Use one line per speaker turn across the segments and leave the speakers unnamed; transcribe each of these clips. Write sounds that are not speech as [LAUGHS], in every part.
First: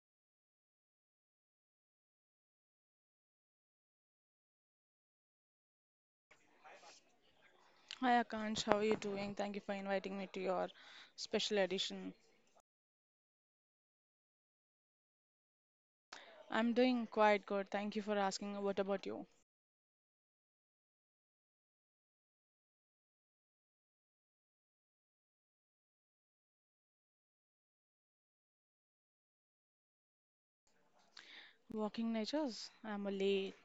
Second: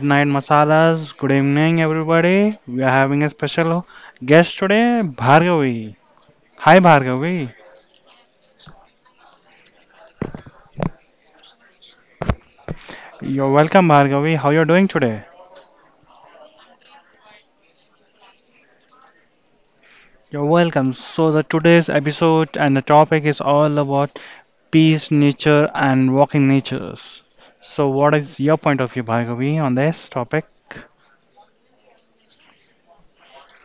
Midnight Masalas. Good evening, everybody. We are having a special guest today, Bhargavi. Hi, Bhargavi.
Hi Akansh, how are you doing? Thank you for inviting me to your special edition.
You're welcome, Bhargavi. How you're doing today?
I'm doing quite good. Thank you for asking. What about you?
You're welcome. So the today's episode and the topic is all about peace, nature, and walking natures. So what is your point of view, Bhargavi, on this topic?
Walking natures?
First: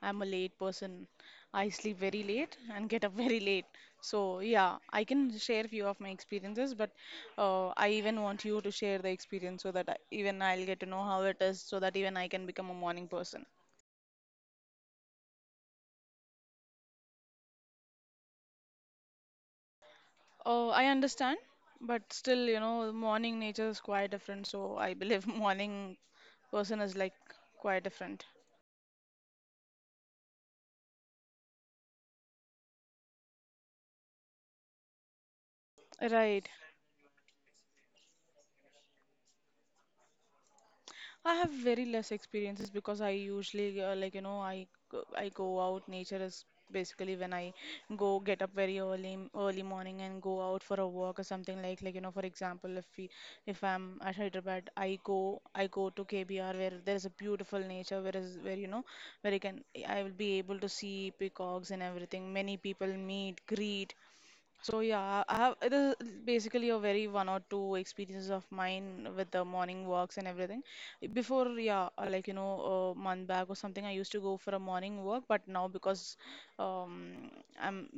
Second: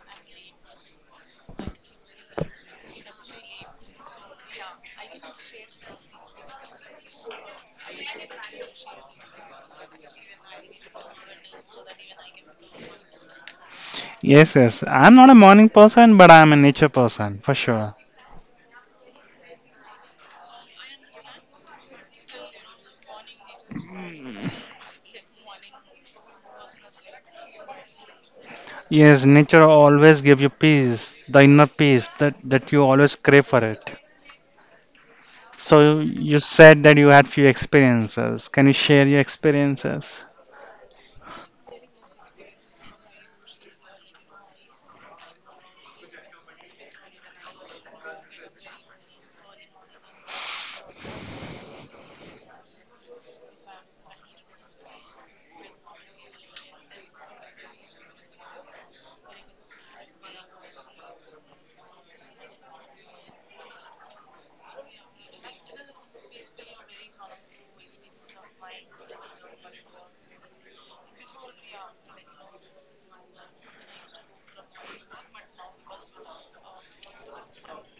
I'm a late person. I sleep very late and get up [LAUGHS] very late. So yeah, I can share few of my experiences, but I even want you to share the experience so that even I'll get to know how it is, so that even I can become a morning person.
Yes, yes. I'm not a morning person, but I'm a nature person for sure.
Oh, I understand, but still, you know, morning nature is quite different. So I believe [LAUGHS] morning person is like quite different.
Yes, nature always give you peace, the inner peace that you always crave for it. So you
Right.
said that you had few experiences. Can you share your experiences? [LAUGHS]
I have very less experiences because I usually like you know I go out. Nature is basically when I go get up very early early morning and go out for a walk or something like you know. For example, if I'm at Hyderabad I go to KBR, where there is a beautiful nature, where is where you know, where I will be able to see peacocks and everything. Many people meet greet. So yeah, I have it is basically a very one or two experiences of mine with the morning walks and everything. Before, yeah, like you know, a month back or something, I used to go for a morning walk, but now because um, I'm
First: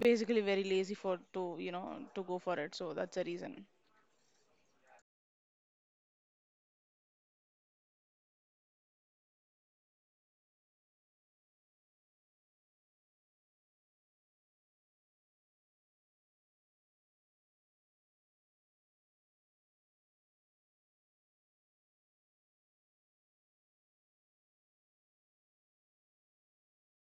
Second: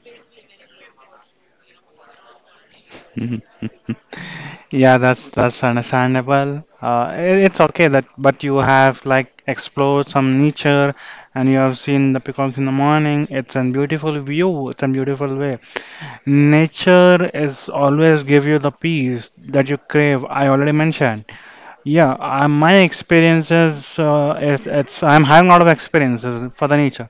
basically very lazy for to you know to go for it, so that's the reason.
Yeah, that's understandable. It's okay that, but you have like explored some nature, and you have seen the peacocks in the morning. It's a beautiful view. It's a beautiful way. Nature is always give you the peace that you crave. I already mentioned. Yeah, my experiences, it's I'm having a lot of experiences for the nature.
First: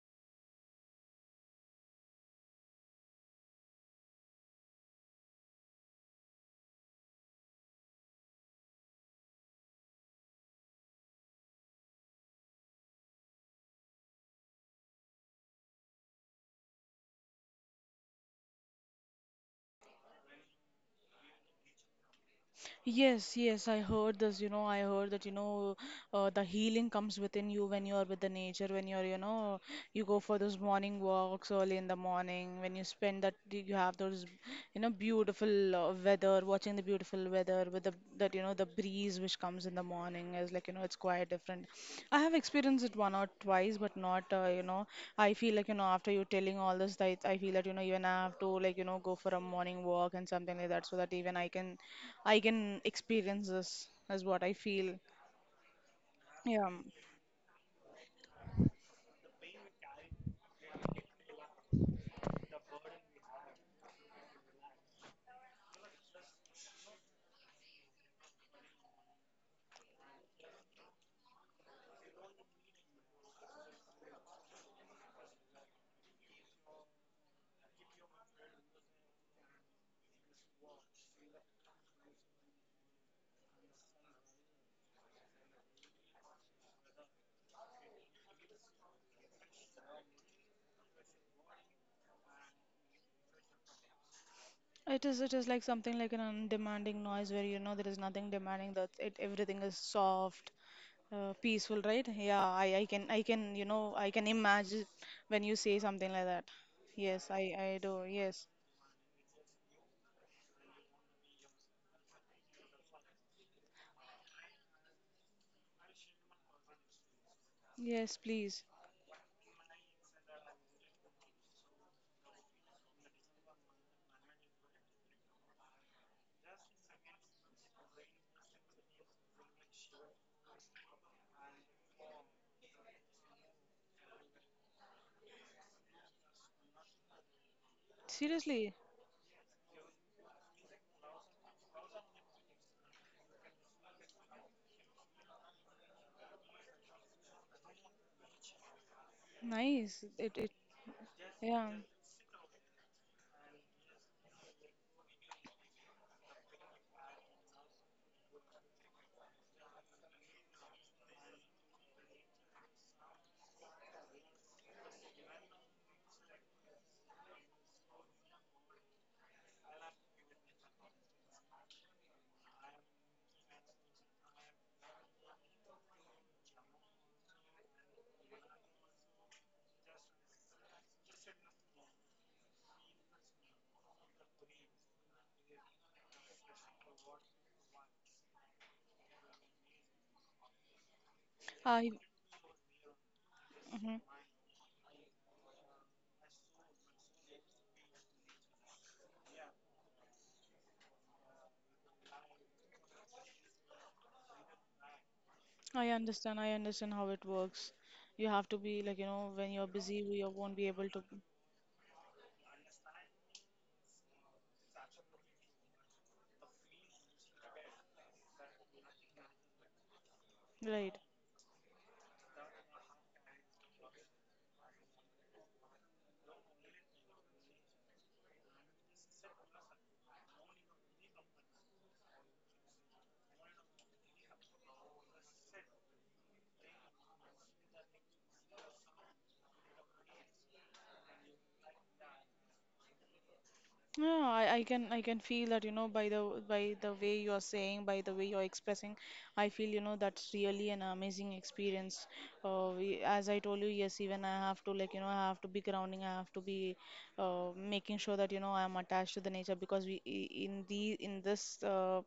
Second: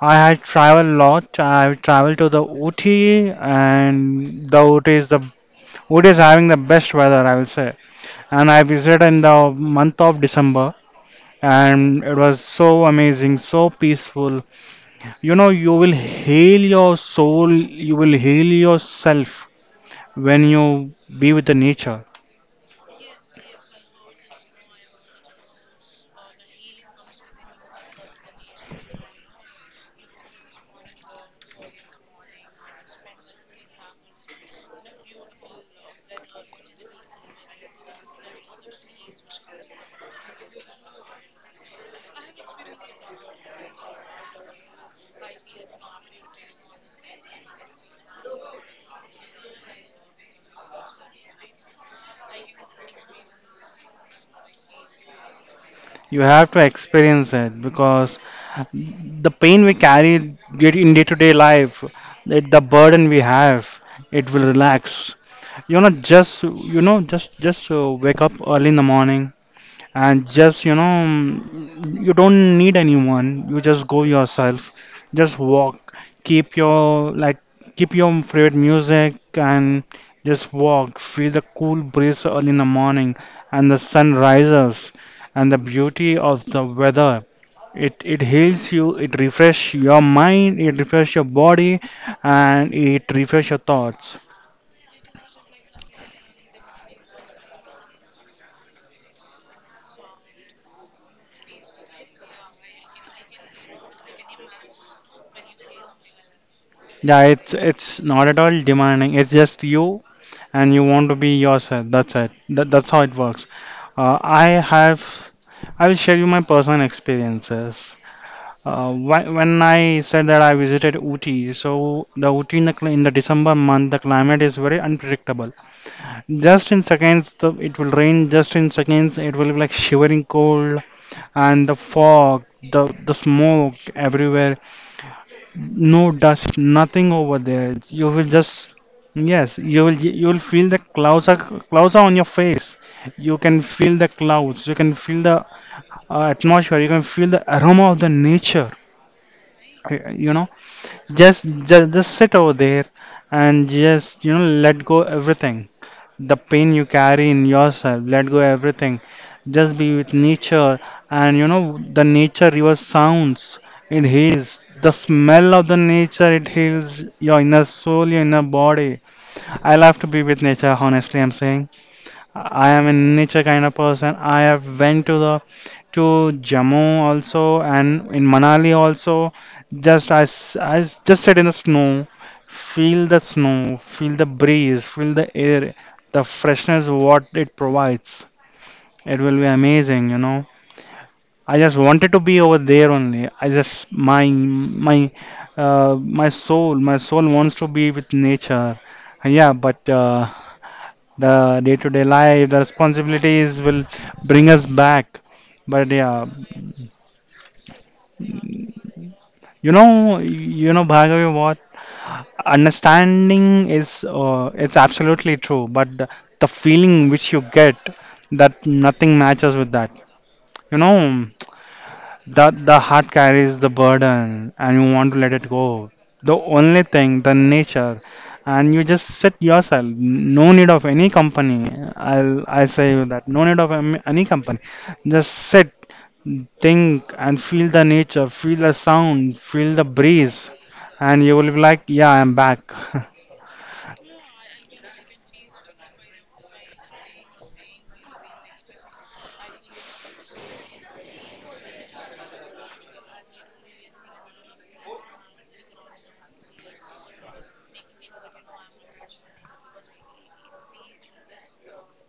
I have traveled a lot. I've traveled to the Ooty, and the Ooty is having the best weather, I will say. And I visited in the month of December, and it was so amazing, so peaceful. You know, you will heal your soul, you will heal yourself when you be with the nature.
Yes, yes, I heard this. You know, I heard that, you know, the healing comes within you when you are with the nature, when you're, you know, you go for those morning walks early in the morning, when you spend that, you have those, you know, beautiful weather, watching the beautiful weather with the, that, you know, the breeze which comes in the morning is like, you know, it's quite different. I have experienced it one or twice, but not, you know, I feel like, you know, after you telling all this, I feel that, you know, even I have to, like, you know, go for a morning walk and something like that so that even I can experience this, is what I feel.
You have to
Yeah,
experience it because the pain we carry in day to day life, the burden we have, it will relax. You know, just wake up early in the morning, and just you don't need anyone, you just go yourself, just walk, keep your like keep your favorite music, and just walk, feel the cool breeze early in the morning, and the sun rises, and the beauty of the weather, it heals you, it refresh your mind, it refresh your body, and it refresh your thoughts.
it is. It is like something like an undemanding noise where you know there is nothing demanding. That it everything is soft, peaceful, right? Yeah, I can you know I can imagine when you say something like that.
Yeah,
Yes, I
it's
I
it's
do.
not at
Yes,
all demanding, it's just you, and you want to be yourself. That's it. That's how it works. Uh, I have, I will share you my personal experiences.
yes, please.
When I said that I visited Uti, so the Uti in the December month, the climate is very unpredictable. Just in seconds, it will rain. Just in seconds, it will be like [LAUGHS] shivering cold, and the fog, the smoke everywhere, no dust, nothing over there. You will just
Seriously,
yes, you will feel the clouds are on your face. You can feel the clouds. You can feel the atmosphere. You can feel the aroma of the nature. uh,
nice.
You
It
know,
it
just,
yeah.
just sit over there, and just let go everything. The pain you carry in yourself, let go everything. Just be with nature, and the nature river sounds, it heals. The smell of the nature, it heals your inner soul, your inner body. I love to be with nature, honestly, I'm saying. I am a nature kind of person. I have went to Jammu also, and in Manali also. Just I just sit in the snow, feel the snow, feel the breeze, feel the air, the freshness what it provides. It will be amazing. I just
I
wanted to be over there only. I just
mhm.
my my my soul wants to be with nature. Yeah, but the day-to-day life, the responsibilities will bring us back. But
I
yeah,
understand. I understand how it works. You have to be like you know when you're busy, you won't be able to.
Bhargavi, what understanding is, it's absolutely true. But the feeling which you get, that nothing matches with that. You
Right.
know, the heart carries the burden, and you want to let it go. The only thing, the nature, and you just sit yourself. No need of any company. I'll I say you that. No need of any company. Just sit, think, and feel the nature, feel the sound, feel the breeze, and you will be like, yeah, I'm back. [LAUGHS]
Yeah, I can feel that, you know, by the way you are saying, by the way you're expressing, I feel, you know, that's really an amazing experience. As I told you, yes, even I have to like, you know, I have to be grounding, I have to be making sure that, you know, I'm attached to the nature because in the in this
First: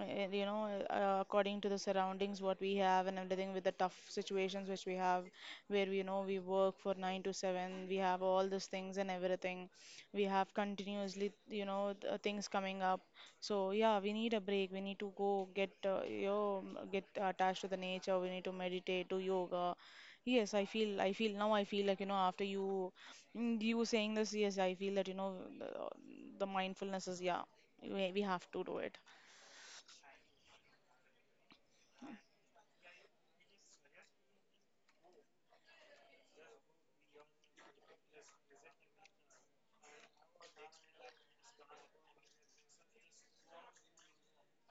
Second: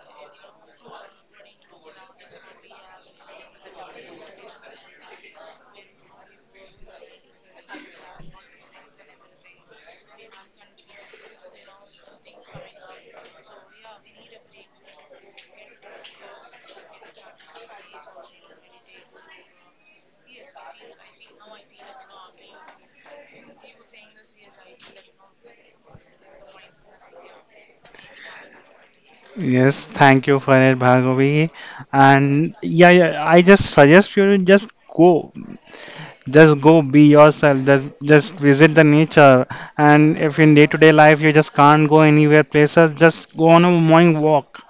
uh, you know, according to the surroundings, what we have and everything with the tough situations which we have, where we know we work for 9 to 7, we have all these things and everything we have continuously you know things coming up. So yeah, we need a break, we need to go get you know get attached to the nature. We need to meditate, do yoga. Yes, I feel like you know after you you saying this, yes I feel that you know the mindfulness is yeah, we have to do it.
Yes, thank you for it, Bhargavi. And yeah, yeah, I just suggest you to just go. Just go be yourself. Just visit the nature. And if in day-to-day life you just can't go anywhere places, just go on a morning walk.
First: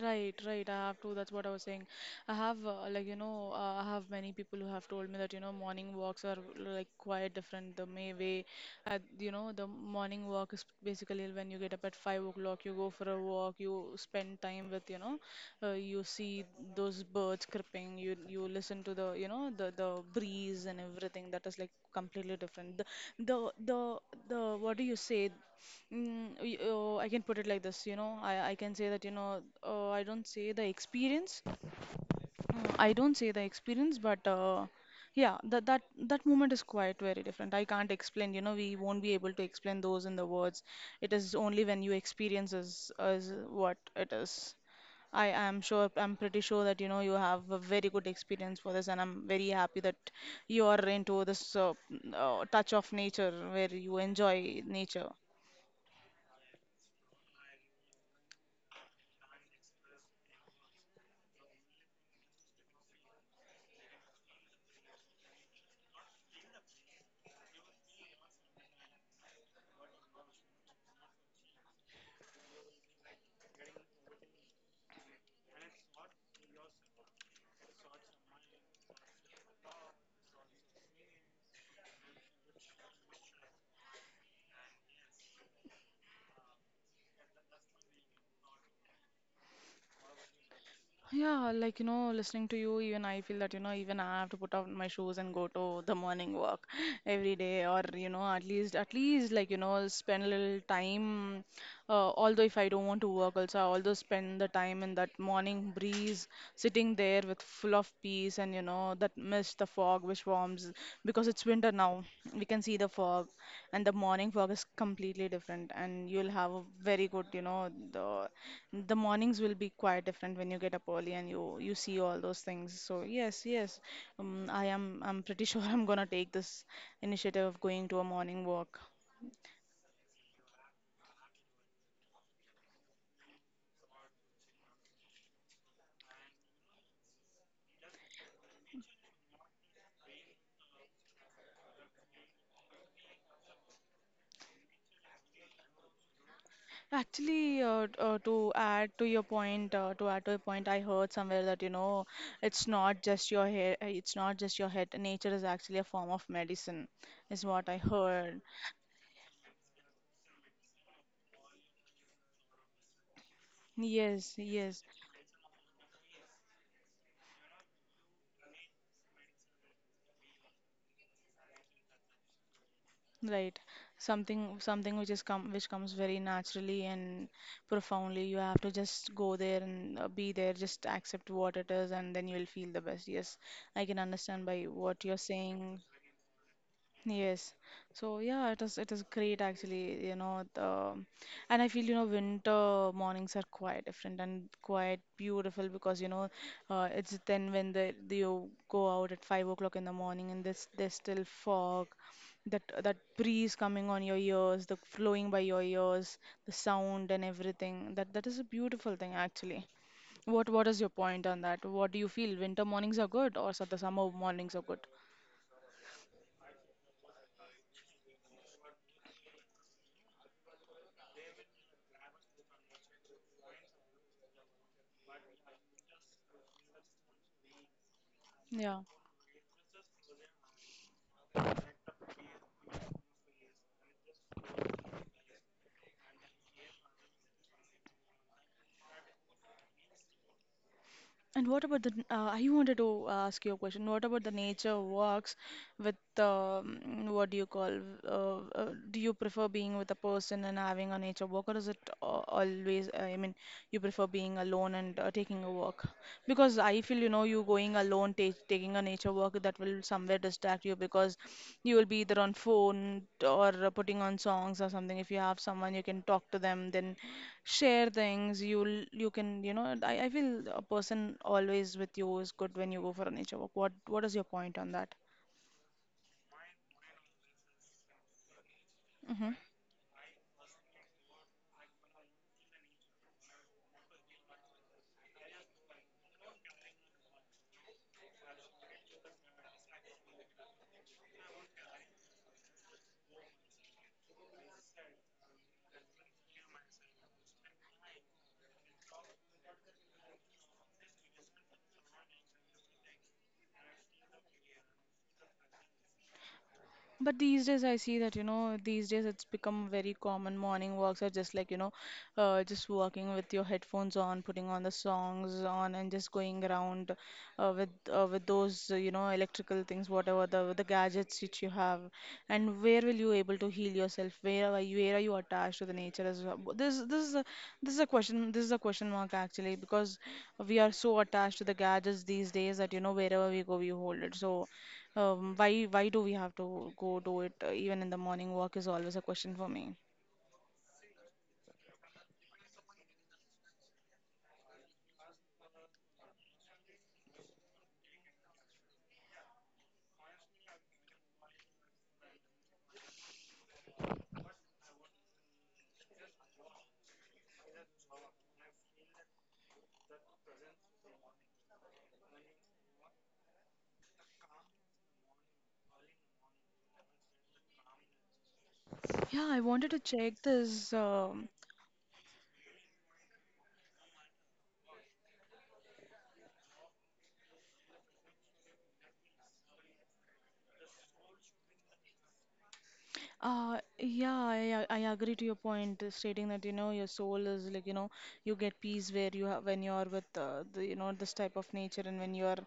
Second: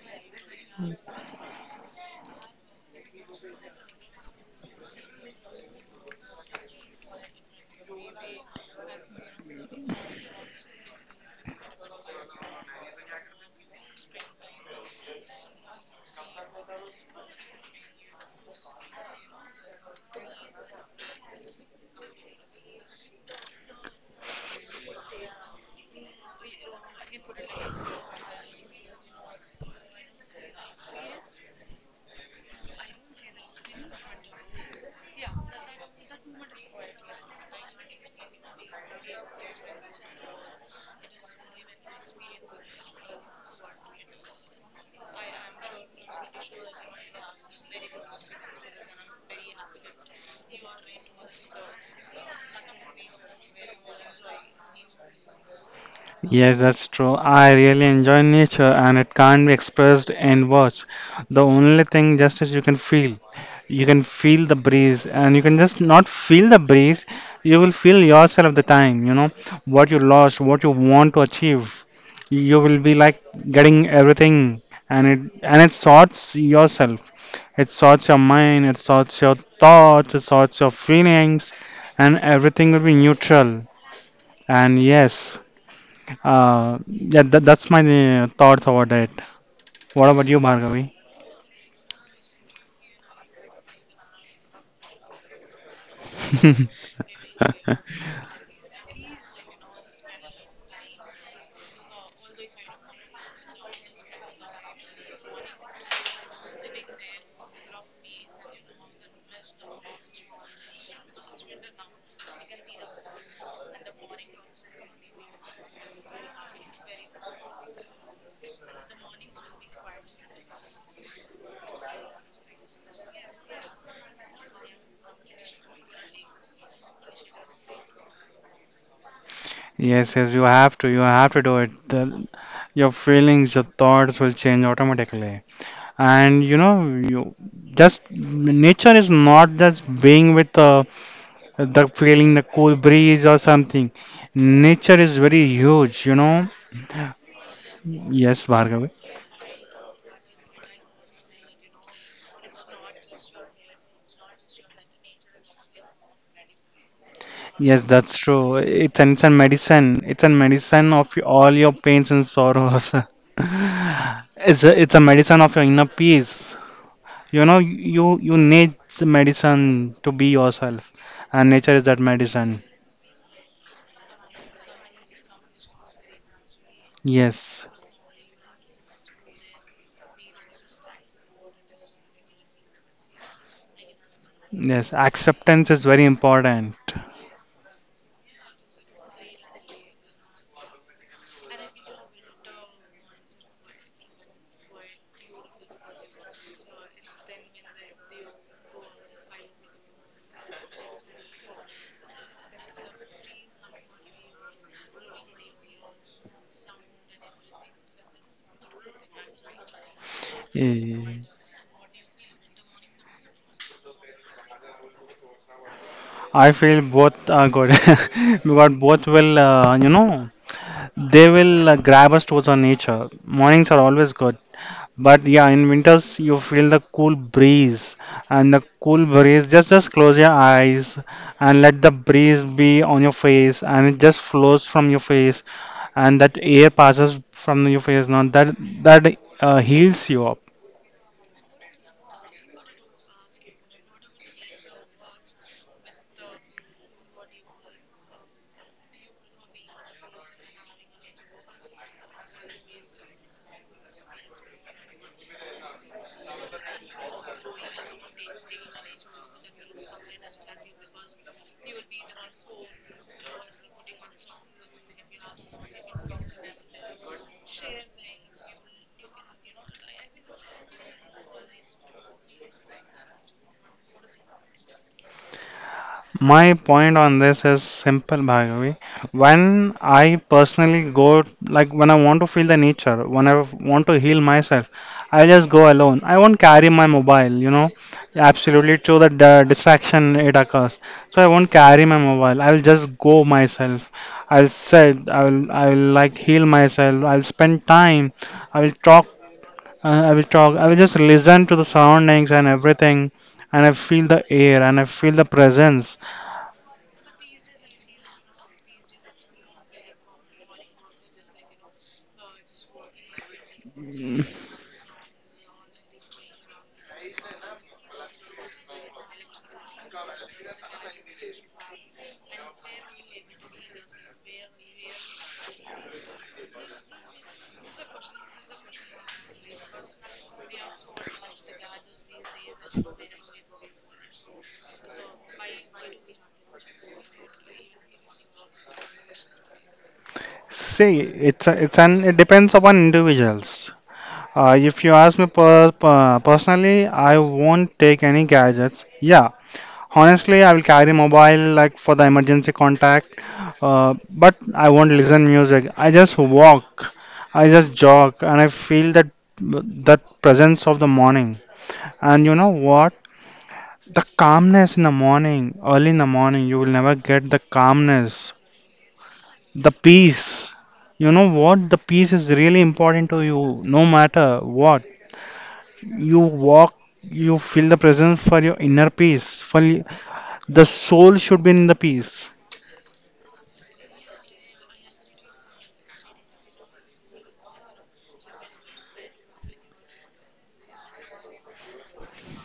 Right, right. I have to. That's what I was saying. I have, like, you know, I have many people who have told me that, you know, morning walks are like quite different the may way. At, you know, the morning walk is basically when you get up at 5 o'clock, you go for a walk, you spend time with, you know, you see those birds chirping, you listen to the, you know, the breeze and everything. That is like completely different. The the, the what do you say? Oh, I can put it like this, you know, I can say that, you know, I don't say the experience. I don't say the experience, but yeah, that that moment is quite very different. I can't explain, you know, we won't be able to explain those in the words. It is only when you experience is what it is. I am sure, I'm pretty sure that, you know, you have a very good experience for this, and I'm very happy that you are into this touch of nature where you enjoy nature.
Yes, that's true. I really enjoy nature, and it can't be expressed in words. The only thing just is you can feel. You can feel the breeze, and you can just not feel the breeze. You will feel yourself the time, what you lost, what you want to achieve. You will be like getting everything, and it sorts yourself. It sorts your mind, it sorts your thoughts, it sorts your feelings, and everything will be neutral. And yes, yeah, that's my thoughts about it. What about you, Bhargavi?
Yeah, like, you know, listening to you, even I feel that, you know, even I have to put on my shoes and go to the morning walk
[LAUGHS]
[LAUGHS] every day, or, you know, at least, like, you know, spend a little time. Although if I don't want to work, also, I also spend the time in that morning breeze, sitting there with full of peace and, you know, that mist, the fog which forms because it's winter now. We can see the fog, and the morning fog is completely different. And you'll have a very good, you know, the mornings will be quite different when you get up early and you see all those things. So yes, yes, I am I'm pretty [LAUGHS] sure I'm gonna take this initiative of going to a morning walk.
Yes, yes, you have to. You have to do it. Your feelings, your thoughts will change automatically. And you know, you just nature is not just being with the feeling, the cool breeze or something. Nature is very huge.
Actually,
Yes,
to
Bhargavi.
add to your point, to add to your point, I heard somewhere that you know it's not just your hair, it's not just your head. Nature is actually a form of medicine, is what I
Yes, that's
heard.
true. It's a medicine. It's a medicine of all your pains and sorrows. [LAUGHS]
Yes,
It's a,
yes,
it's a medicine of your inner peace. You need the medicine to be yourself, and nature is that medicine.
right. Something, something which is come, which comes very naturally and
Yes,
profoundly. You have to just go there and be there, just accept what it is, and then you'll feel the best. Yes, I can understand by
yes.
what you're
Acceptance
saying.
is very important.
Yes. So yeah, it is great actually, you know, the and I feel, you know, winter mornings are quite different and quite beautiful because, you know, it's then when the you go out at 5 o'clock in the morning and there's still fog, that that breeze coming on your ears, the flowing by your ears, the sound and everything. That is a beautiful thing actually. What is your
Eh,
point on that? What do you feel? Winter mornings are good or so the summer mornings are good?
I feel both are good [LAUGHS] because both will, you know, they will grab us towards our nature. Mornings are always good. But yeah, in winters you feel the cool breeze, and the
Yeah.
cool breeze, just close your eyes, and let the breeze be on your face, and it just flows from your face, and that air passes from your face, now that heals you up.
And what about the, I wanted to ask you a question. What about the nature walks with, what do you call, do you prefer being with a person and having a nature walk, or is it always, I mean, you prefer being alone and taking a walk? Because I feel, you know, you going alone, ta taking a nature walk, that will somewhere distract you because you will be either on phone or putting on songs or something. If you have someone, you can talk to them, then share things you'll you know I feel a person always with you is good when you go for a nature walk. What is your point on that?
My point on this is simple, Bhargavi.
Mm-hmm.
When I personally go, like when I want to feel the nature, when I want to heal myself, I just go alone. I won't carry my mobile, absolutely to the distraction it occurs. So I won't carry my mobile. I'll just go myself. I'll sit. I'll like heal myself. I'll spend time. I will talk. I will talk. I will just listen to the surroundings and everything, and I feel the air, and I feel the presence.
But these days, I see that, you know, these days it's become very common. Morning walks are just like, you know, just walking with your headphones on, putting on the songs on, and just going around with those, you know, electrical things, whatever the gadgets which you have. And where will you able to heal yourself? Where are you? Where are you attached to the nature as well? This is a, this is a question. This is a question mark actually because we are so attached to the gadgets these days that you know wherever we go we hold it. So why do we have to go do it even in the morning? Walk is always a question for me.
See, it's a- it's an it depends upon individuals. If you ask me personally, I won't take any gadgets. Yeah, honestly, I will carry mobile like for the emergency contact, uh, but I won't listen music. I just walk, I just jog, and I feel that presence of the morning. And you know what? The calmness in the morning, early in the morning, you will never get the calmness.
Yeah, I
The
wanted to check
peace.
this.
You know what? The peace is really important to you. No matter what you walk, you feel the presence for your inner peace. The soul should be in the peace.
Yeah, I agree to your point, stating that you know your soul is like you know you get peace where you have when you are with the you know this type of nature and when you are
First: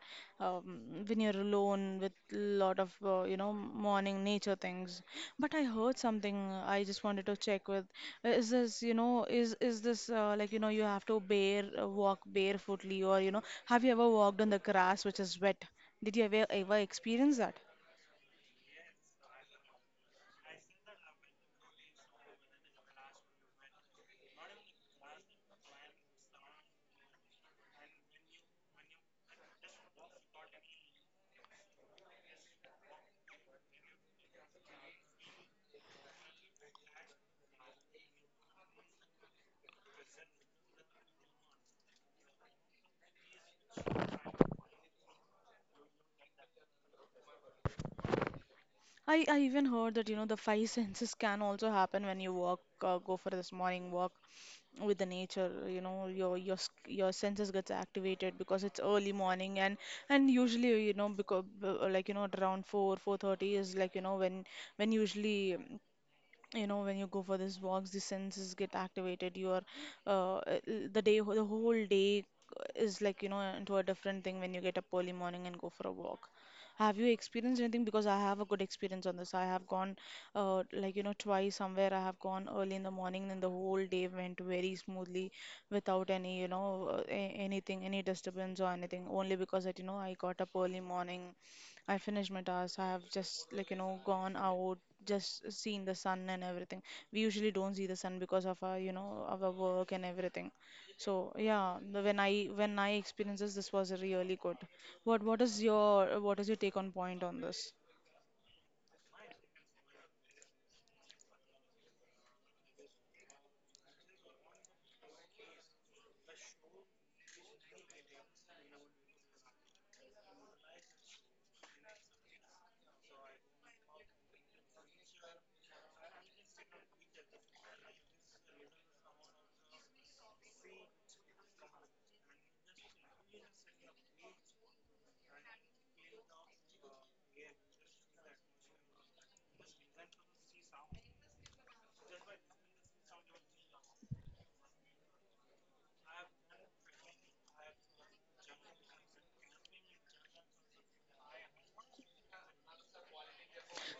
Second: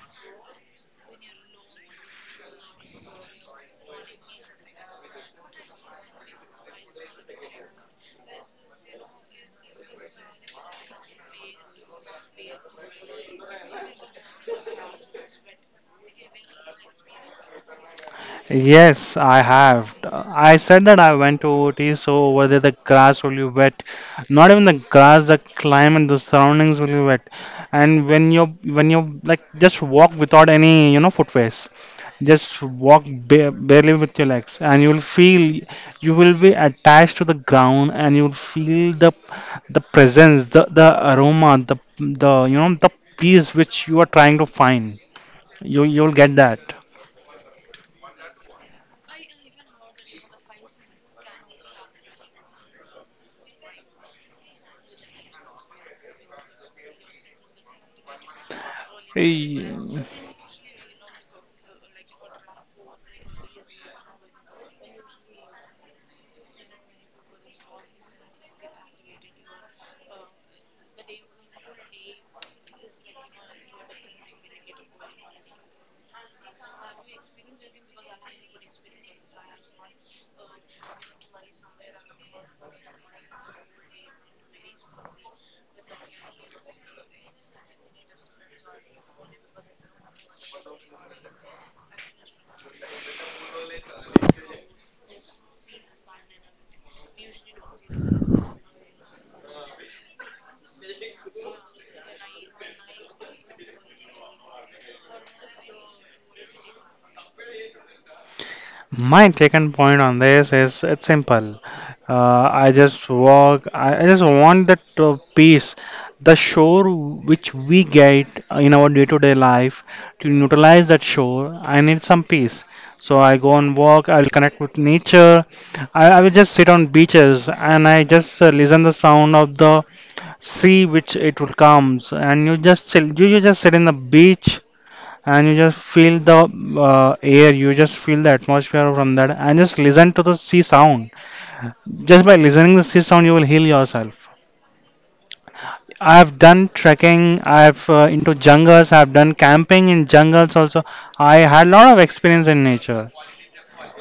um, when you're alone with lot of you know morning nature things. But I heard something, I just wanted to check with. Is this, you know, is this, like you know, you have to bare, walk barefootly, or you know, have you ever walked on the grass which is wet? Did you ever experience that?
Yes, I have. I said that I went to OT, so whether the grass will be wet, not even the grass, the climate, the surroundings will be wet. And when you like just walk without any footwear. Just walk ba barely with your legs, and you will feel you will be attached to the ground, and you will feel the presence, the aroma, the peace which you are trying to find. You'll get that.
I even heard that, you know, the five [LAUGHS] senses can also happen when you walk, go for this morning walk with the nature. You know, your senses gets activated because it's early morning. And usually, you know, because like you know, at around four four thirty is like you know when usually, you know, when you go for these walks, the senses get activated. You are, uh, uh, the day, the whole day is like you know, into a different thing when you get up early morning and go for a walk. Have you experienced anything? Because I have a good experience on this. I have gone, like you know, twice somewhere. I have gone early in the morning and the whole day went very smoothly without any, you know, anything, any disturbance or anything, only because that, you know, I got up early morning. I finished my task. I have just, like you know, gone out, just seen the sun and everything. We usually don't see the sun because of our, you know, our work and everything. So yeah, when I, when I experiences this, was really good. What is your take on point on this?
My taken point on this is it's simple. I just walk. I just want that peace, the shore which we get in our day-to-day life. To neutralize that shore, I need some peace. So I go and walk. I'll connect with nature. I will just sit on beaches, and I just listen the sound of the sea which it will comes. And you just chill. You just sit in the beach, and you just feel the air, you just feel the atmosphere from that, and just listen to the sea sound. Just by listening to the sea sound you will heal yourself. I've done trekking, I've into jungles, I've done camping in jungles also. I had a lot of experience in nature.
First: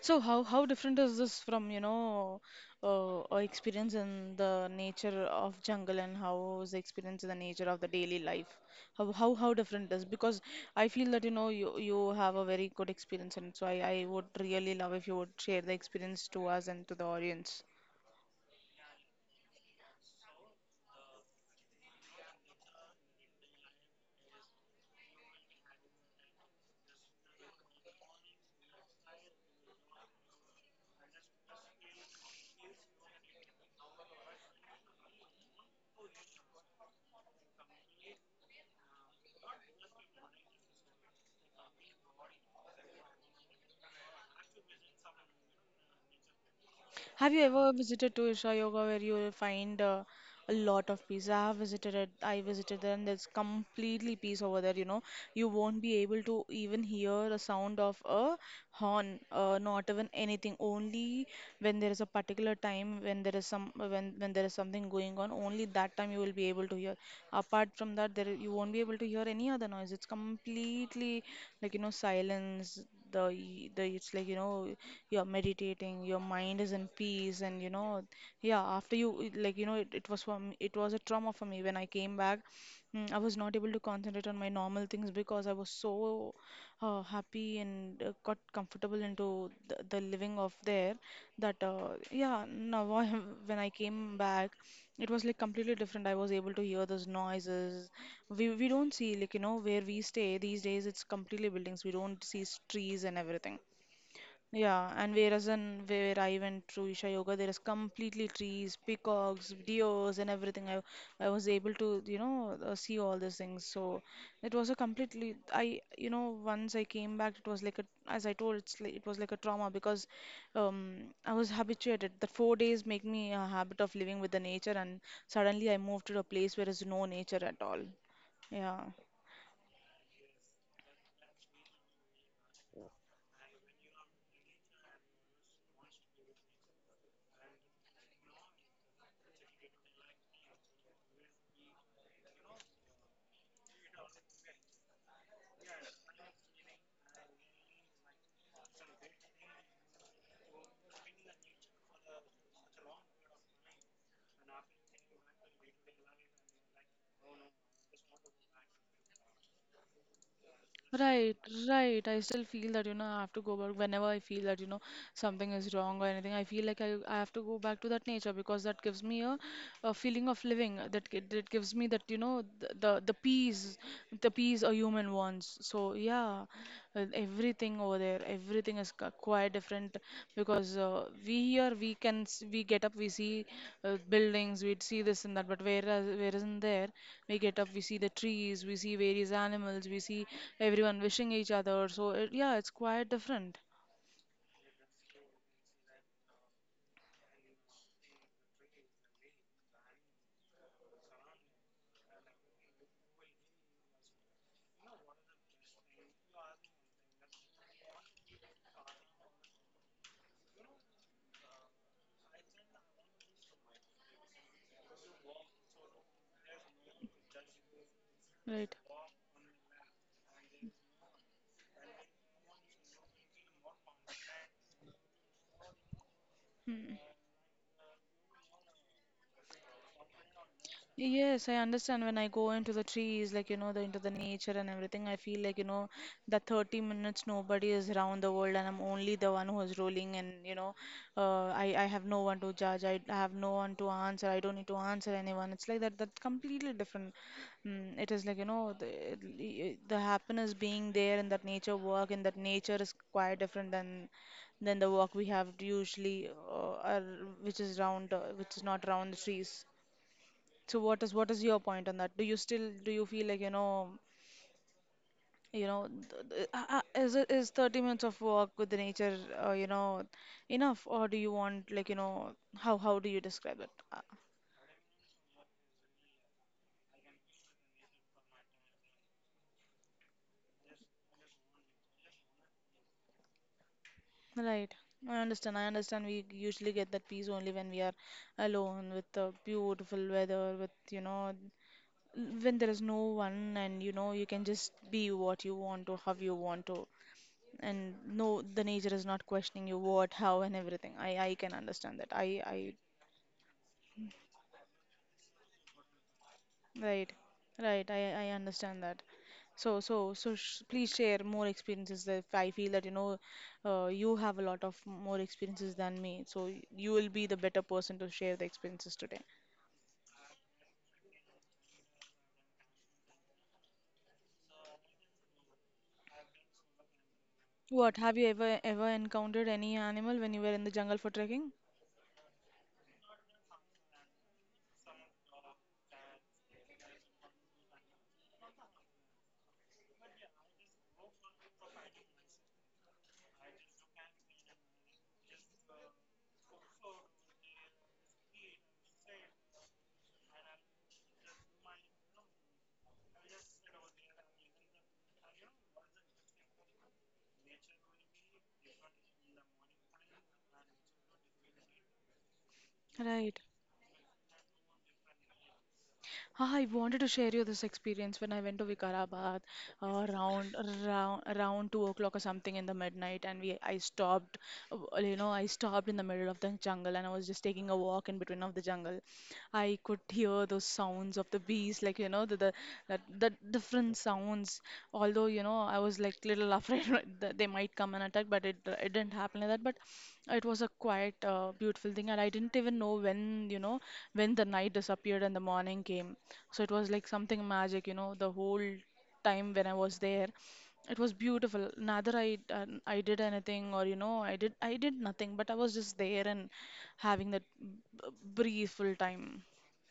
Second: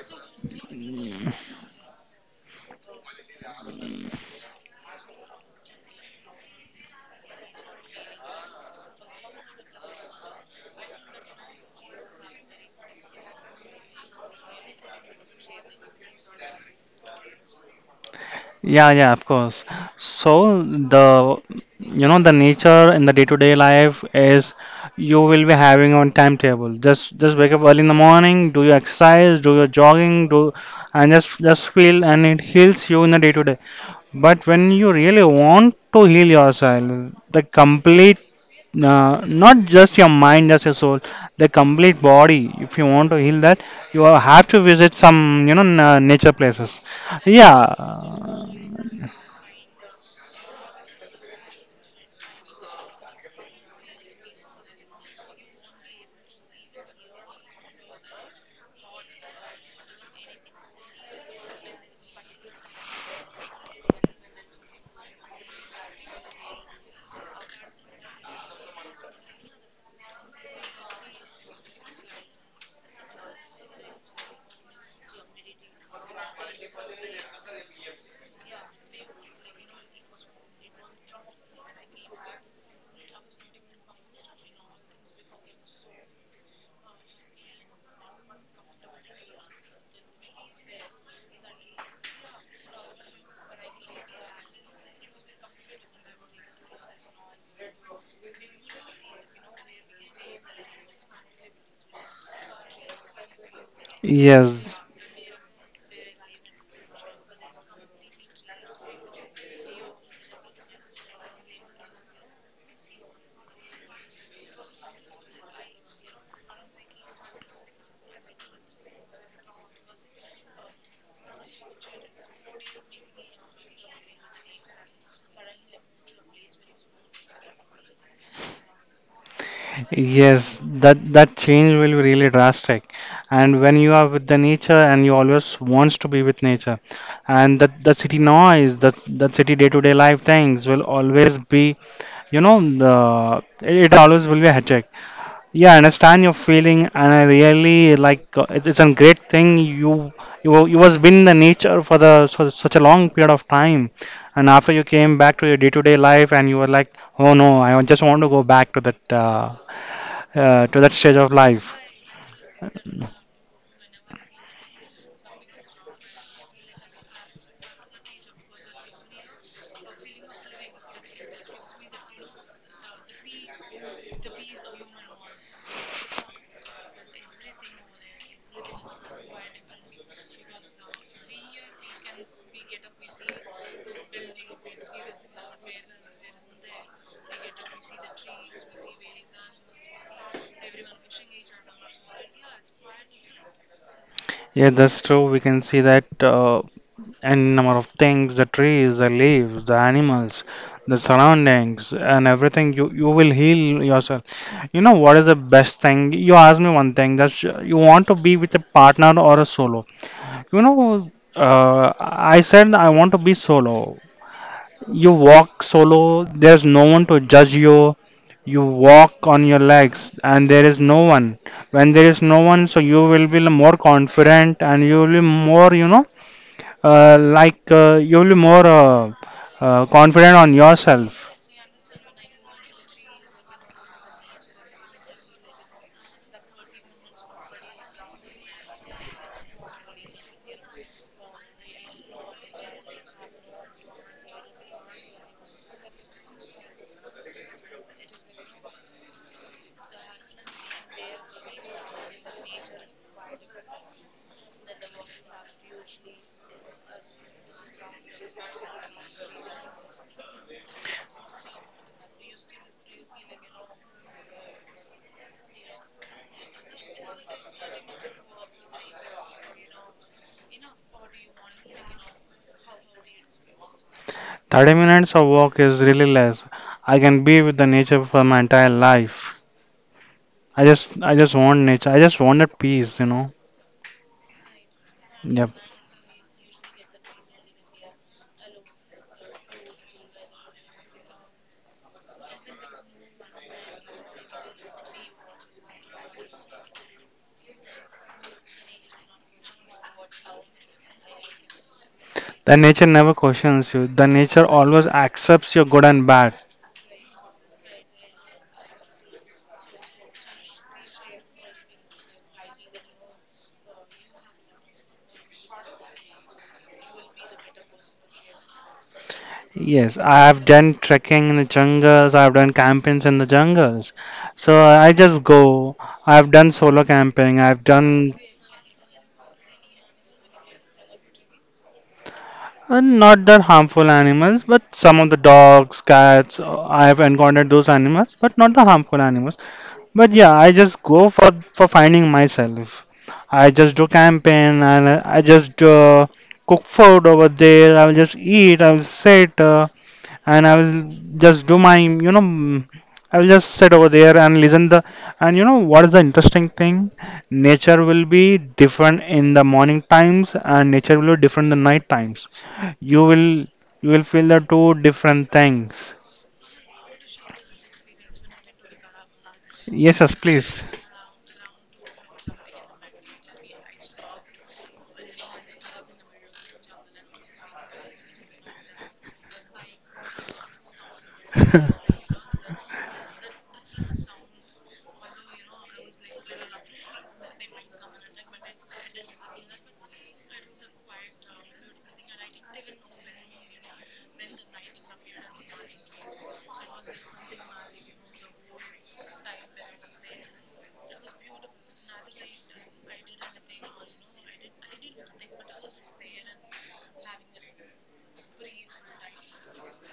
So how different is this from, you know, experience in the nature of jungle, and how is the experience in the nature of the daily life? How different is? Because I feel that, you know, you have a very good experience, and so I would really love if you would share the experience to us and to the audience.
Yeah, yeah, of course. So the you know the nature in the day-to-day life is, you will be having on timetable. Just wake up early in the morning, do your exercise, do your jogging, do, and just feel, and it heals you in the day-to-day. But when you really want to heal yourself, the complete, not just your mind as a soul, the complete body, if you want to heal that, you have to visit some nature places,
Have you
yeah.
ever visited to Isha Yoga where you will find, a lot of peace? I have visited it. I visited there and there's completely peace over there, you know. You won't be able to even hear the sound of a horn, not even anything. Only when there is a particular time, when there is some, when there is something going on, only that time you will be able to hear. Apart from that, there you won't be able to hear any other noise. It's completely, like you know, silence. The it's like you know, you're meditating, your mind is in peace and you know. Yeah, after you like you know, it was for me, it was a trauma for me when I came back. Mm, I was not able to concentrate on my normal things because I was so, happy, and got comfortable into the living of there, that, yeah, now [LAUGHS] when I came back, it was like completely different. I was able to hear those noises. We don't see, like you know, where we stay these days, it's completely buildings. We don't see trees and everything.
Yes,
Yeah, and whereas in, where I went to Isha Yoga, there is completely trees, peacocks, deers, and everything. I was able to, you know, see all these things. So it was a completely, I, you know, once I came back, it was like a, as I told, it's like it was like a trauma because, I was habituated. The 4 days make me a habit of living with the nature, and suddenly I moved to a place where is no nature at all. Yeah.
yes, that change will be really drastic. And when you are with the nature and you always wants to be with nature, and that city noise, that city day-to-day life things will always be, you know, the it, it always will be a headache. Yeah, I understand your feeling, and I really like it's a great thing. You you was been in the nature for the for such a long period of time, and after you came back to your day-to-day life, and you were like, oh no, I just want to go back to that stage of
Right,
life.
right. I still feel that, you know, I have to go back whenever I feel that, you know, something is wrong or anything. I feel like I have to go back to that nature because that gives me a feeling of living. That gives me that, you know, the peace, the peace a human wants. So yeah, everything over there, everything is quite different, because, we here we can we get up, we see, buildings, we see this and that, but whereas in there we get up, we see the trees, we see various animals, we see everyone wishing each other. So it, yeah, it's quite different,
Yeah, that's true. We can see that And number of things, the trees, the leaves, the animals, the surroundings, and everything. You will heal yourself. You know what is the best thing? You asked me one thing. That's You want to be with a partner or a solo. You know, I said I want to be solo. You walk solo. There's no one to judge you. You
right?
walk on your legs, and there is no one. When there is no one, so you will be more confident, and you will be more, you know
Hmm.
like you'll be more confident on yourself.
Yes, I understand. When I go into the trees, like you know, the into the nature and everything, I feel like you know, that 30 minutes nobody is around the world, and I'm only the one who is rolling, and you know, I have no one to judge. I have no one to answer. I don't need to answer anyone. It's like that. That completely different. Mm, it is like you know, the happiness being there in that nature walk, and that nature is quite different than the walk we have usually, or which is round, which is not round the trees. So what is your point on that? Do you still do you feel like you know, you know is is 30 minutes of walk with the nature, you know, enough? Or do you want, like you know, how do you describe it?
30 minutes of walk is really less. I can be with the nature for my entire life. I just want nature. I just wanted peace, you know.
Right. I
Yep.
understand. I understand. We usually get that peace only when we are alone with the beautiful weather, with, you know, when there is no one and, you know, you can just be what you want to, how you want to. And no, the nature is not questioning you what how and everything. I can understand that. i
The
i
nature never questions you. The nature always accepts your good and bad.
right right I understand that. So so so sh please share more experiences. If I feel that, you know, you have a lot of more experiences than me, so you will be the better person to share the experiences today.
Yes, I have done trekking in the jungles. I have done campings in the jungles. So I just go. I have done solo camping. I have
What,
done
have you ever encountered any animal when you were in the jungle for trekking?
and not that harmful animals, but some of the dogs, cats, I have encountered those animals, but not the harmful animals. But yeah, I just go for finding myself. I just do camping and I just cook food over there. I'll just eat. I'll sit. And I will just do my I will just sit over there and listen the and you know what is the interesting thing, nature will be different in the morning times and nature will be different in the night times. you will
Right.
you will feel the two different things.
Ah, I wanted to share you this experience when I went to Vikarabad, uh,
Yes, yes,
around
please.
around around 2 o'clock or something in the midnight, and we I stopped, you know, I stopped in the middle of the jungle, and I was just taking a walk in between of the jungle. I could hear those sounds of the bees, like you know, the different sounds. Although you know, I was like little afraid [LAUGHS] that they might come and attack, but it didn't happen like that. But it was a quite, beautiful thing, and I didn't even know when, you know, when the night disappeared and the morning came. So it was like something magic, you know, the whole time when I was there. It was beautiful. Neither I, I did anything, or you know, I did nothing, but I was just there and having that briefful time.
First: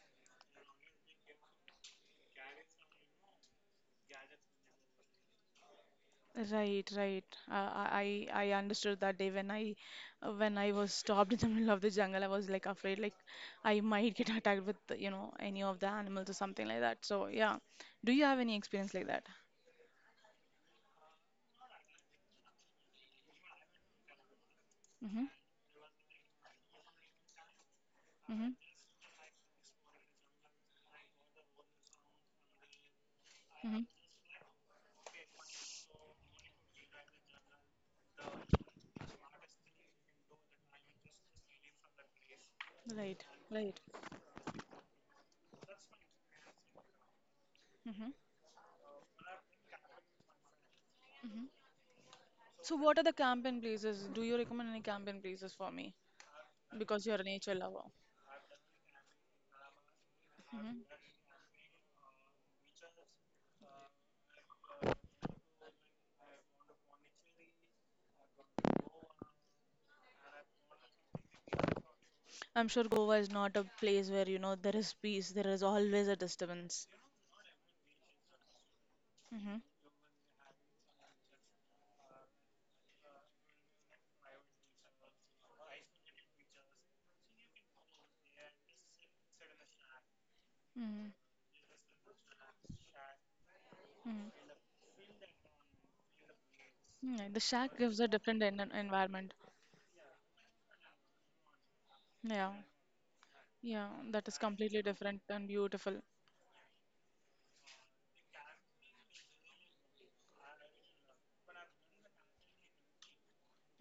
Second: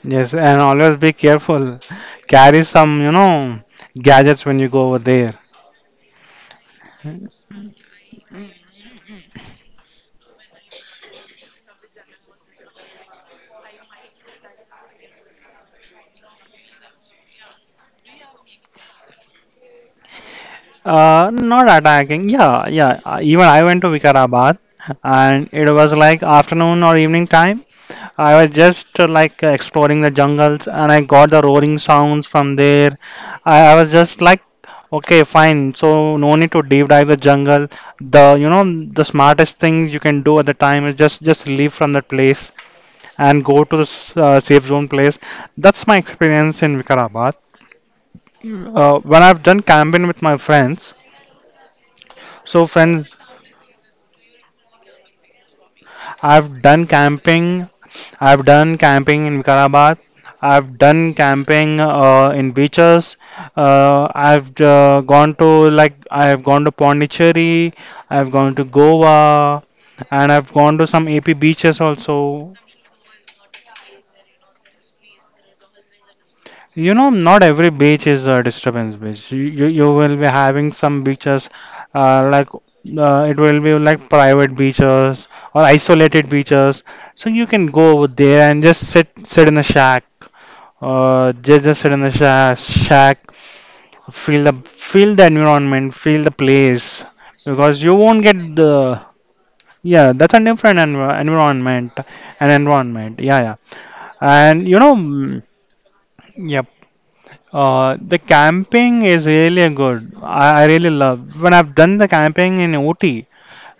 Yes, and always be careful, carry some gadgets when you go over there.
Right, right. I understood that day when I, when I was stopped in the [LAUGHS] middle of the jungle, I was like afraid, like I might get [LAUGHS] attacked with, you know, any of the animals or something like that. So yeah. Do you have any experience like that?
Not attacking. Yeah, yeah. Even I went to Vikarabad,
Mm-hmm.
and it was like afternoon or evening time. I was
Mm-hmm.
just exploring the jungles and I got the roaring sounds from there. I
Mm-hmm.
was just like, okay, fine. So no need to deep dive the jungle. The you know the smartest things you can do at the time is just leave from that place
Right,
and go to
right.
the safe zone place. That's my experience in Vikarabad.
Mm-hmm. Mm-hmm.
When I've done camping with my friends, so
So, what are the
friends
camping places? Do you recommend any camping places for me?
I've done
Because you're a nature
camping.
lover.
I've done camping in Vikarabad. I've
Mm-hmm.
done camping in beaches. I've gone to like I've gone to Pondicherry. I've gone to Goa, and I've gone to some AP beaches also.
I'm sure Goa is not a place where, you know, there is peace, there is always a disturbance.
You know, not every beach is a disturbance beach. You
Mm-hmm.
you, you will be having some beaches, it will be like private beaches or isolated beaches. So you can go over there and just sit in a shack,
Mm-hmm.
just sit in a shack, feel the environment, feel the place,
Mm-hmm. The shack
because you
gives a
won't get
different en
the,
environment.
yeah. That's a different environment, an
Yeah.
environment. Yeah, yeah.
Yeah, that is
And you
completely
know,
different and beautiful.
yeah. The camping is really a good. I really love when I've done the camping in Ooty.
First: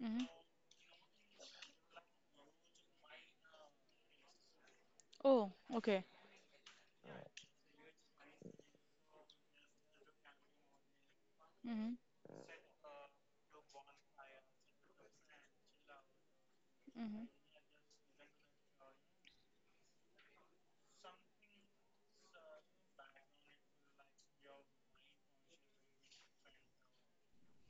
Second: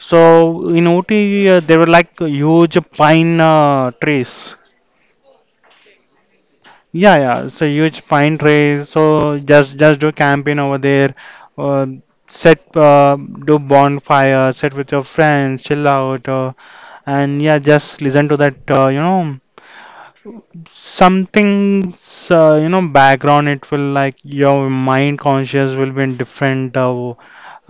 Hmm.
in Ooty, there were like huge pine trees.
Oh, okay.
Yeah, yeah, so huge pine trees. So just do camping over there. Uh,
Hmm.
Set do bonfire. Sit with your friends, chill out,
Hmm.
and yeah, just listen to that. Something's background it will like your mind conscious will be in different uh,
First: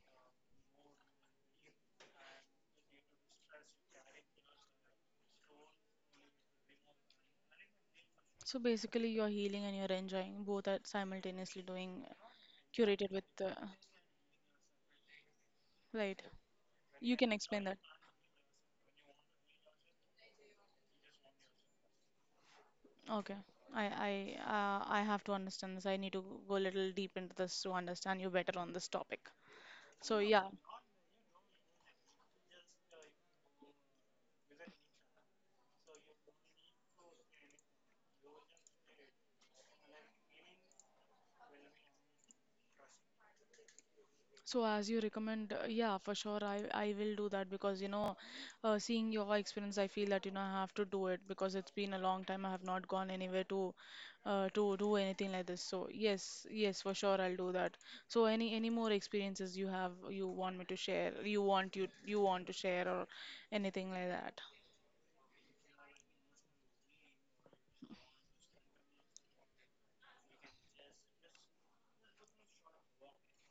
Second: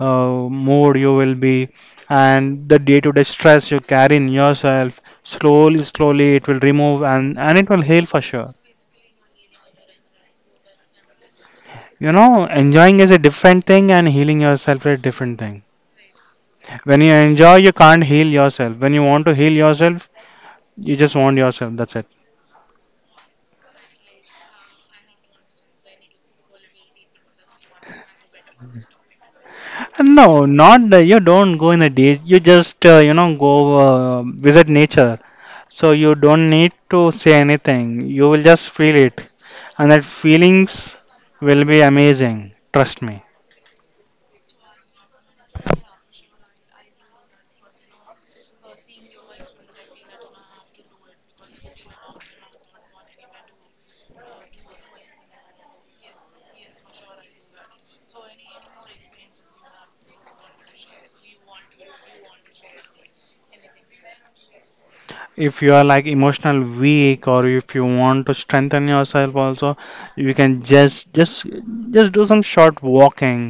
uh, mood you will be and the day-to-day stress you carry in yourself, slowly it will remove and it will heal for sure.
So basically, you're healing and you're enjoying both at simultaneously doing
You know, enjoying is
curated
a
with,
different thing and healing yourself is a different thing.
right.
When you
You can
enjoy
explain
you
that.
can't heal yourself. When you want to heal yourself, you just want yourself, that's it.
Okay. I have to understand this. I need to go a little deep into this to understand you better on this topic. So
No,
yeah.
not that you don't go in a day. You just go visit nature. So you don't need to say anything. You will just feel it. And that feelings will be amazing. Trust me.
So as you recommend, yeah, for sure, I will do that because, you know, seeing your experience, I feel that, you know, I have to do it because it's been a long time. I have not gone anywhere to do anything like this. So yes, yes, for sure, I'll do that. So any more experiences you have, you want me to share, you want you want to share, or anything like that.
If you are like emotional weak or if you want to strengthen yourself also, you can just do some short walking.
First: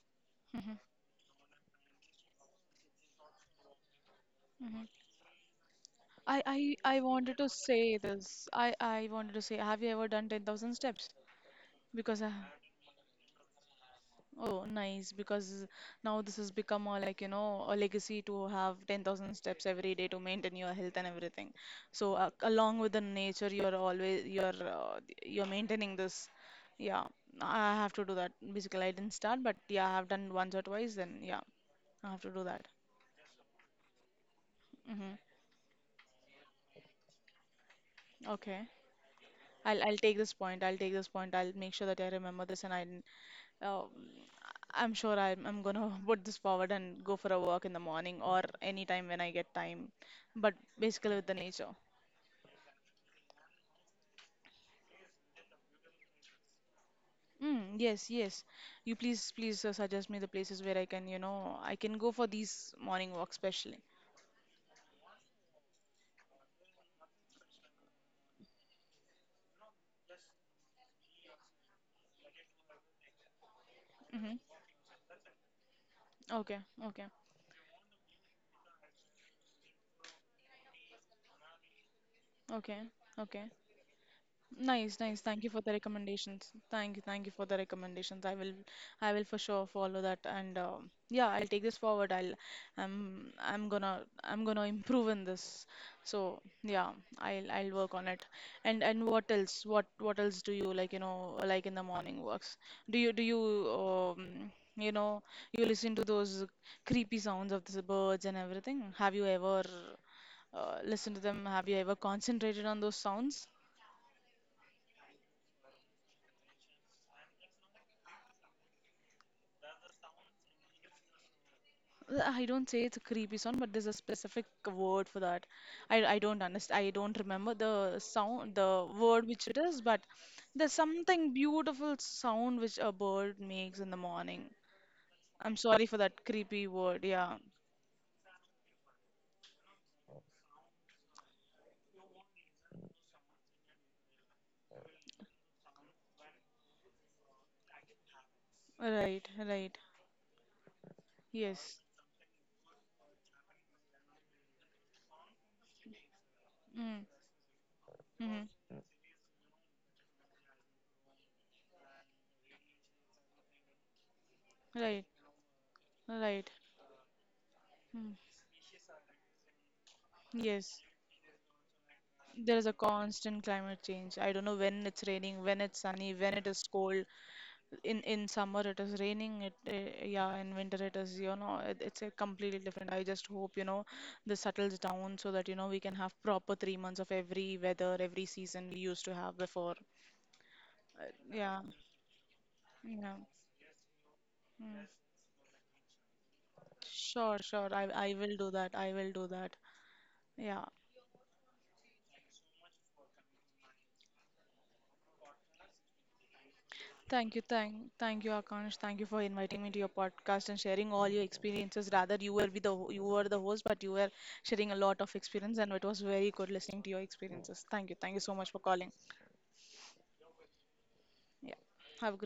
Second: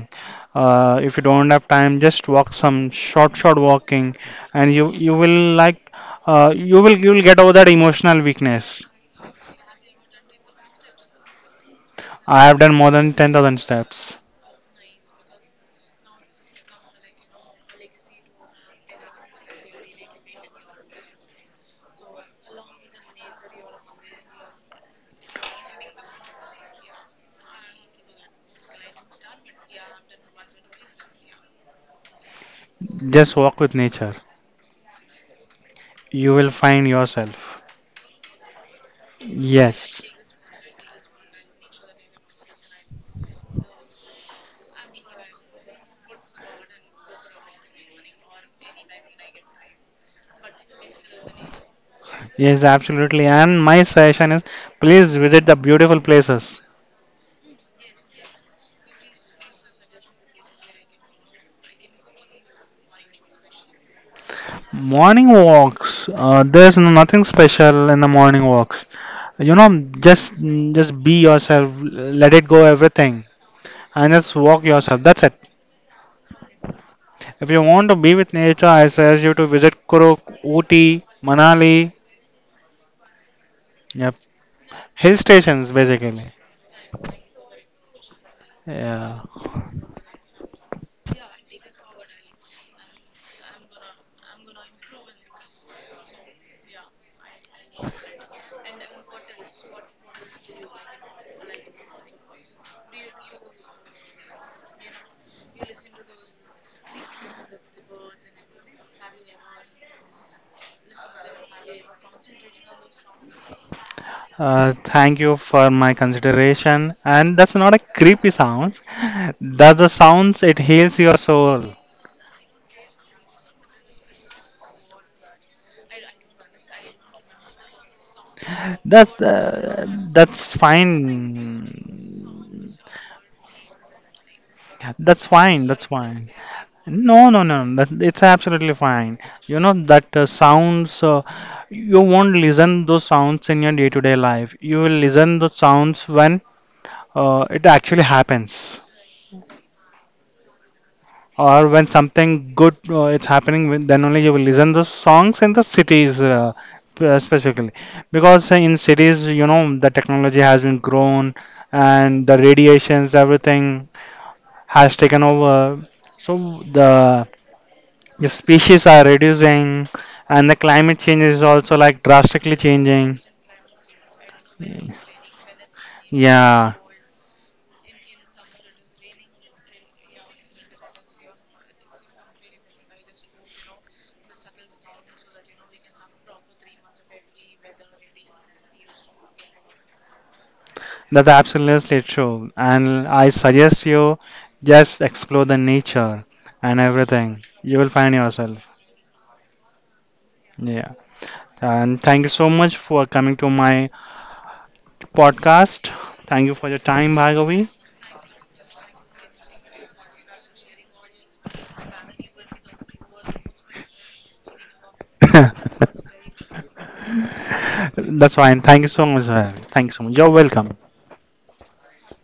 If you don't have time, just walk some short walking and you will like
I, I I
you will
wanted
get
to
over that
say
emotional
this. I
weakness.
I wanted to say, have you ever done 10,000 steps? Because I,
I have done more than 10,000 steps.
oh, nice. Because now this has become a, like you know, a legacy to have 10,000 steps every day to maintain your health and everything. So, along with the nature, you're always you're maintaining this. Yeah, I have to do that. Basically, I didn't start, but yeah, I have done once or twice. Then yeah, I have to do that.
Just walk with nature.
Mm-hmm.
You will find yourself.
Okay. I'll
Yes,
take this point. I'll take this point. I'll make sure that I remember this, and I, um I'm sure I'm gonna [LAUGHS] put this forward and go for a walk in the morning or any time when I get time. But basically with the nature.
yes, absolutely. And my suggestion is please visit the beautiful places.
Mm, yes, yes. You please suggest me the places where I can, you know, I can go for these morning walks especially.
Morning walks, there's no, nothing special in the morning walks. You know, just be yourself, let it go everything, and
Mm-hmm.
just walk yourself. That's it.
Okay, okay,
If you want to be with nature, I suggest you to visit Kuruk, Ooty, Manali,
okay, okay.
yep,
Nice,
hill
nice. Thank you for the
stations basically.
recommendations. Thank you for the recommendations. I
Yeah.
will for sure follow that, and yeah, I'll take this forward. I'll, I'm gonna improve in this. So yeah, I'll work on it. And what else? What else do you like? You know, like in the morning works. Do you um, you know, you listen to those creepy sounds of the birds and everything? Have you ever, listened to them? Have you ever concentrated on those sounds?
Thank you for my consideration. And that's not a creepy sounds. That's the sounds it heals your soul.
I don't say it's a creepy sound, but there's a specific word for that. I don't understand. I don't remember the sound, the
That's
word which it is,
uh,
but
that's
there's something beautiful
fine.
sound which a bird makes in the morning.
That's
I'm
fine. That's
sorry for that
fine.
creepy word.
No,
Yeah.
no, no. That, it's absolutely fine. You know that sounds. You won't listen those sounds in your day-to-day life. You will listen those sounds when it actually happens.
Right, right.
Or
Yes.
when something good it's happening with- then only you will listen the songs in the cities
Mm,
specifically
mm,
because in cities you know the technology has been grown and the radiations everything has
right,
taken over, so
right. Mm,
the species are reducing and the
yes.
climate change is also like drastically
There is a
changing.
constant climate change. I don't know when it's raining, when it's sunny, when it is
Yeah,
cold. In summer it is raining, it, yeah, in winter it is, you know, it's a completely different. I just hope, you know, this settles down so that, you know, we can have proper 3 months of every weather, every season we used to have before. Uh,
that's
yeah,
absolutely true and
yeah,
I suggest you
mm.
just explore the nature and
Sure,
everything.
sure,
You
i
will
i
find
will do
yourself.
that, I will do that. Yeah.
Yeah. And thank you so much for coming to my podcast. Thank you for your time,
Thank you,
Bhargavi.
thank you, Akash. Thank you for inviting me to your podcast and sharing all your experiences. Rather, you were with the you were the host, but you were sharing a lot of experience, and it was very good listening to your experiences.
[LAUGHS]
Thank you so
That's
much for
fine. Thank you
calling.
so much. Bhargavi. Thank you so much. You're welcome.
Yeah, have a good